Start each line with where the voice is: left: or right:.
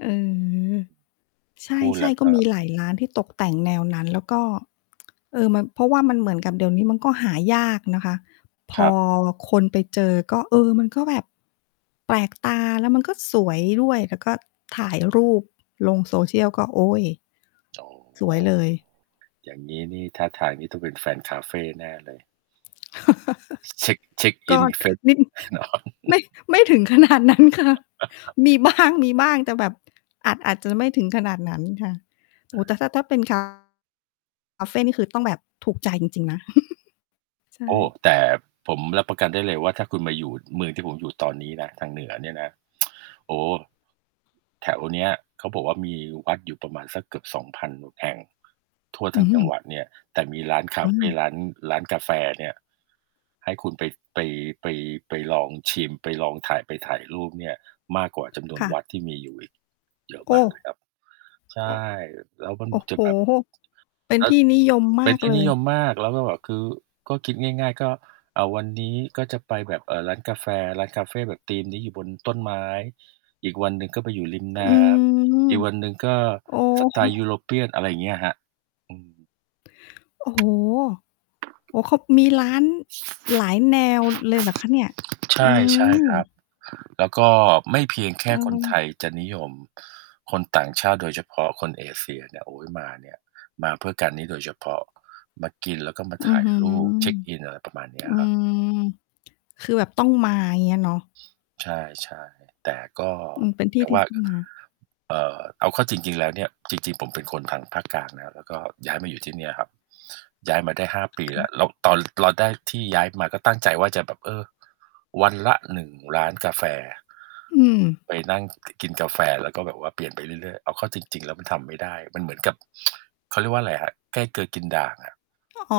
left: เออ ใช
right: พูดแล
left: ่
right: ้ว
left: ๆ ก็
right: ก็
left: มีหลายร้านที่ตกแต่งแนวนั้น แล้วก็ เออ มัน เพราะว่ามันเหมือนกับเดี๋ยวนี้มันก็หายากนะคะ พ
right: ครั
left: อ
right: บ
left: คนไปเจอก็ เออ มันก็แบบแปลกตาแล้วมันก็สวยด้วย แล้ว ก็ถ่ายรูปลง social ก็ โอ๊ย
right: อ๋อ
left: สวยเลย
right: อย่างงี้นี่ท่าทางนี่ต้องเป็นแฟนคาเฟแน่เลย เช็ก เช็กอ
left: ก
right: ิ
left: ็
right: นเฟซ
left: นิด อ
right: แน่นอน
left: ไม่ ไม่ถึง ขนาดนั้นค่ะ มีบ้าง มีบ้าง แต่แบบอาจ อาจจะไม่ถึงขนาดนั้นค่ะ โอ
right: อ
left: ้โฮ
right: า
left: แต่ถ้า ถ้าเป็น คา คาเฟนี่คือต้องแบบถูก ใจจริง ๆ นะ ใช
right: โอ้
left: ่
right: แต่ผมรับประกันได้เลยว่า ถ้าคุณมาอยู่เมืองที่ผมอยู่ตอนนี้นะ ทางเหนือเนี่ยนะ โอ้โฮ แถวเนี้ยเขาบอกว่า มีวัดอยู่ประมาณสักเกือบ 2,000 น แห่งทั่วท
left: อ
right: ั
left: ื
right: ้งจังหว
left: อ
right: ัดเนี่ย แต่มีร้านคา
left: อื
right: เฟ
left: ม
right: ร้าน ร้านกาแฟเนี่ย ให้คุณไป ไป ไป ไปลองชิม ไปลองถ่าย ไปถ่ายรูปเนี่ยมากกว่าจำนว
left: ค
right: น
left: ่ะ
right: วัดที่มีอยู่อีก เยอะ
left: โอ
right: ม
left: ้
right: ากเลยครับ ใช่ แล้วมัน
left: โอ้
right: จ
left: โฮ
right: ะ
left: โอ
right: แ
left: ้
right: บบ
left: โฮ เป็น
right: แล้
left: ท
right: ว
left: ี่นิยมม
right: เป็
left: า
right: น
left: ก
right: ที่
left: เล
right: นิ
left: ย
right: ยมมาก แล้วก็แบบคือ ก็คิดง่าย ๆ ก็ อ่า วันนี้ก็จะไปแบบ เอ่อ ร้านกาแฟ ร้านคาเฟแบบธีมนี้อยู่บนต้นไม้ อีกวันหนึ่งก็ไปอยู่ริมน
left: อื
right: ้ำ
left: ม
right: อีกวันหนึ่งก็
left: อ๋อ
right: สไตล์ European อะไรอย่างเงี้ยอะครับ อืม
left: โอ้โฮ โอ้โฮ เขามีร้าน หลายแนวเลยเหรอคะเนี่ย?
right: ใช
left: อื
right: ่ ใช่ ครั
left: ม
right: บ แล้วก็ไม่เพียงแค่
left: เ
right: คนไท
left: ออ
right: ยจะนิยม คนต่างชาติโดยเฉพาะคนเอเชียเนี่ย โอ๊ย มาเนี่ย มาเพื่อการนี้โดยเฉพาะ มากินแล้วก็มา
left: อ
right: ถ
left: ื้
right: ่
left: อ
right: าย
left: ฮือ
right: รูป เช็กอิน อะไรประมาณเนี้
left: อ
right: ย
left: ื
right: ครับ
left: อ คือแบบต้องมา เงี้ยเนาะ
right: ใช่ ๆ แต่ก็
left: อือ เป็นที
right: อ
left: ่
right: ย่าง
left: ที
right: ว
left: ่
right: ่า
left: ต้องมา
right: เอ่อ เอาเข้าจริง ๆ แล้วเนี่ย จริง ๆ ผมเป็นคนทางภาคกลางนะครับ แล้วก็ย้ายมาอยู่ที่เนี่ยครับ ย้ายมาได้ 5 ปีแล้ว
left: [unintelligible]
right: แล้วตอนเราได้ ที่ย้ายมา ก็ตั้งใจว่าจะแบบ เออ วันละ 1 ร้านกาแฟ
left: อืม
right: ไปนั่ง ก กินกาแฟแล้วก็แบบว่าเปลี่ยนไปเรื่อย ๆ เอาเข้าจริง ๆ แล้วมันทำไม่ได้ มันเหมือนกับ เขาเรียกว่าอะไรอะครับ ใกล้เกลือกินด่างอะ
left: อ๋อ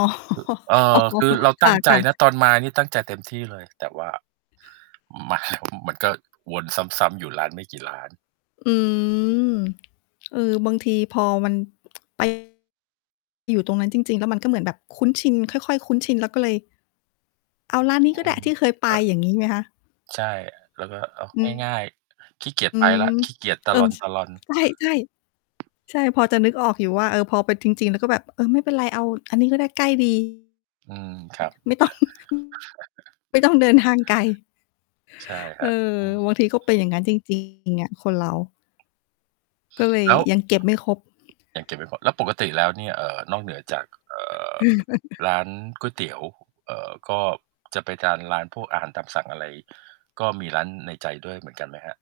right: เอ่
left: อ๋อ
right: อ คือเรา
left: ค
right: ตั้งใจ
left: ่ะ
right: นะ
left: ๆ
right: ตอนมานี่ตั้งใจเต็มที่เลย แต่ว่า มา มันก็วนซ้ำ ๆ อยู่ร้านไม่กี่ร้าน
left: อืม เออ บางทีพอมัน ไป อยู่ตรงนั้นจริง ๆ แล้วมันก็เหมือนแบบคุ้นชิน ค่อย ๆ คุ้นชิน แล้วก็เลย เอาร้านนี้
right: อ
left: ก็ไ
right: ื
left: ด้
right: ม
left: ที่เคยไป อย่างงี้ไหมคะ?
right: ใช่ แล้วก็ อ้าว
left: อือ
right: ง่าย ๆ ขี้เกียจ
left: อื
right: ไปแล้
left: ม
right: ว ขี้เกียจต
left: เ
right: ะ
left: ออ
right: ล
left: ช
right: อน ๆ
left: ใช่ ๆ ใช่ พอจะนึกออกอยู่ว่า เออ พอไปจริง ๆ แล้วก็แบบ เออ ไม่เป็นไรเอาอันนี้ก็ได้ใกล้ ดี
right: อืม ครับ
left: ไม่ต้อง ไม่ต้องเดินทางไกล
right: ใช่ค
left: เอ
right: ร
left: อ
right: ับ อืม
left: บางทีก็เป็นอย่างงั้นจริง จริง อะ คนเรา ก็เลย
right: แล้ว
left: ยังเก็บไม่ครบ
right: ยังเก็บไม่หมด แล้วปกติแล้วเนี่ย เอ่อ นอกเหนือจาก เอ่อ ร้านก๋วยเตี๋ยว เอ่อ ก็จะไปตามร้านพวกอาหารตามสั่งอะไร ก็มีร้านในใจด้วยเหมือนกันไหมครับ?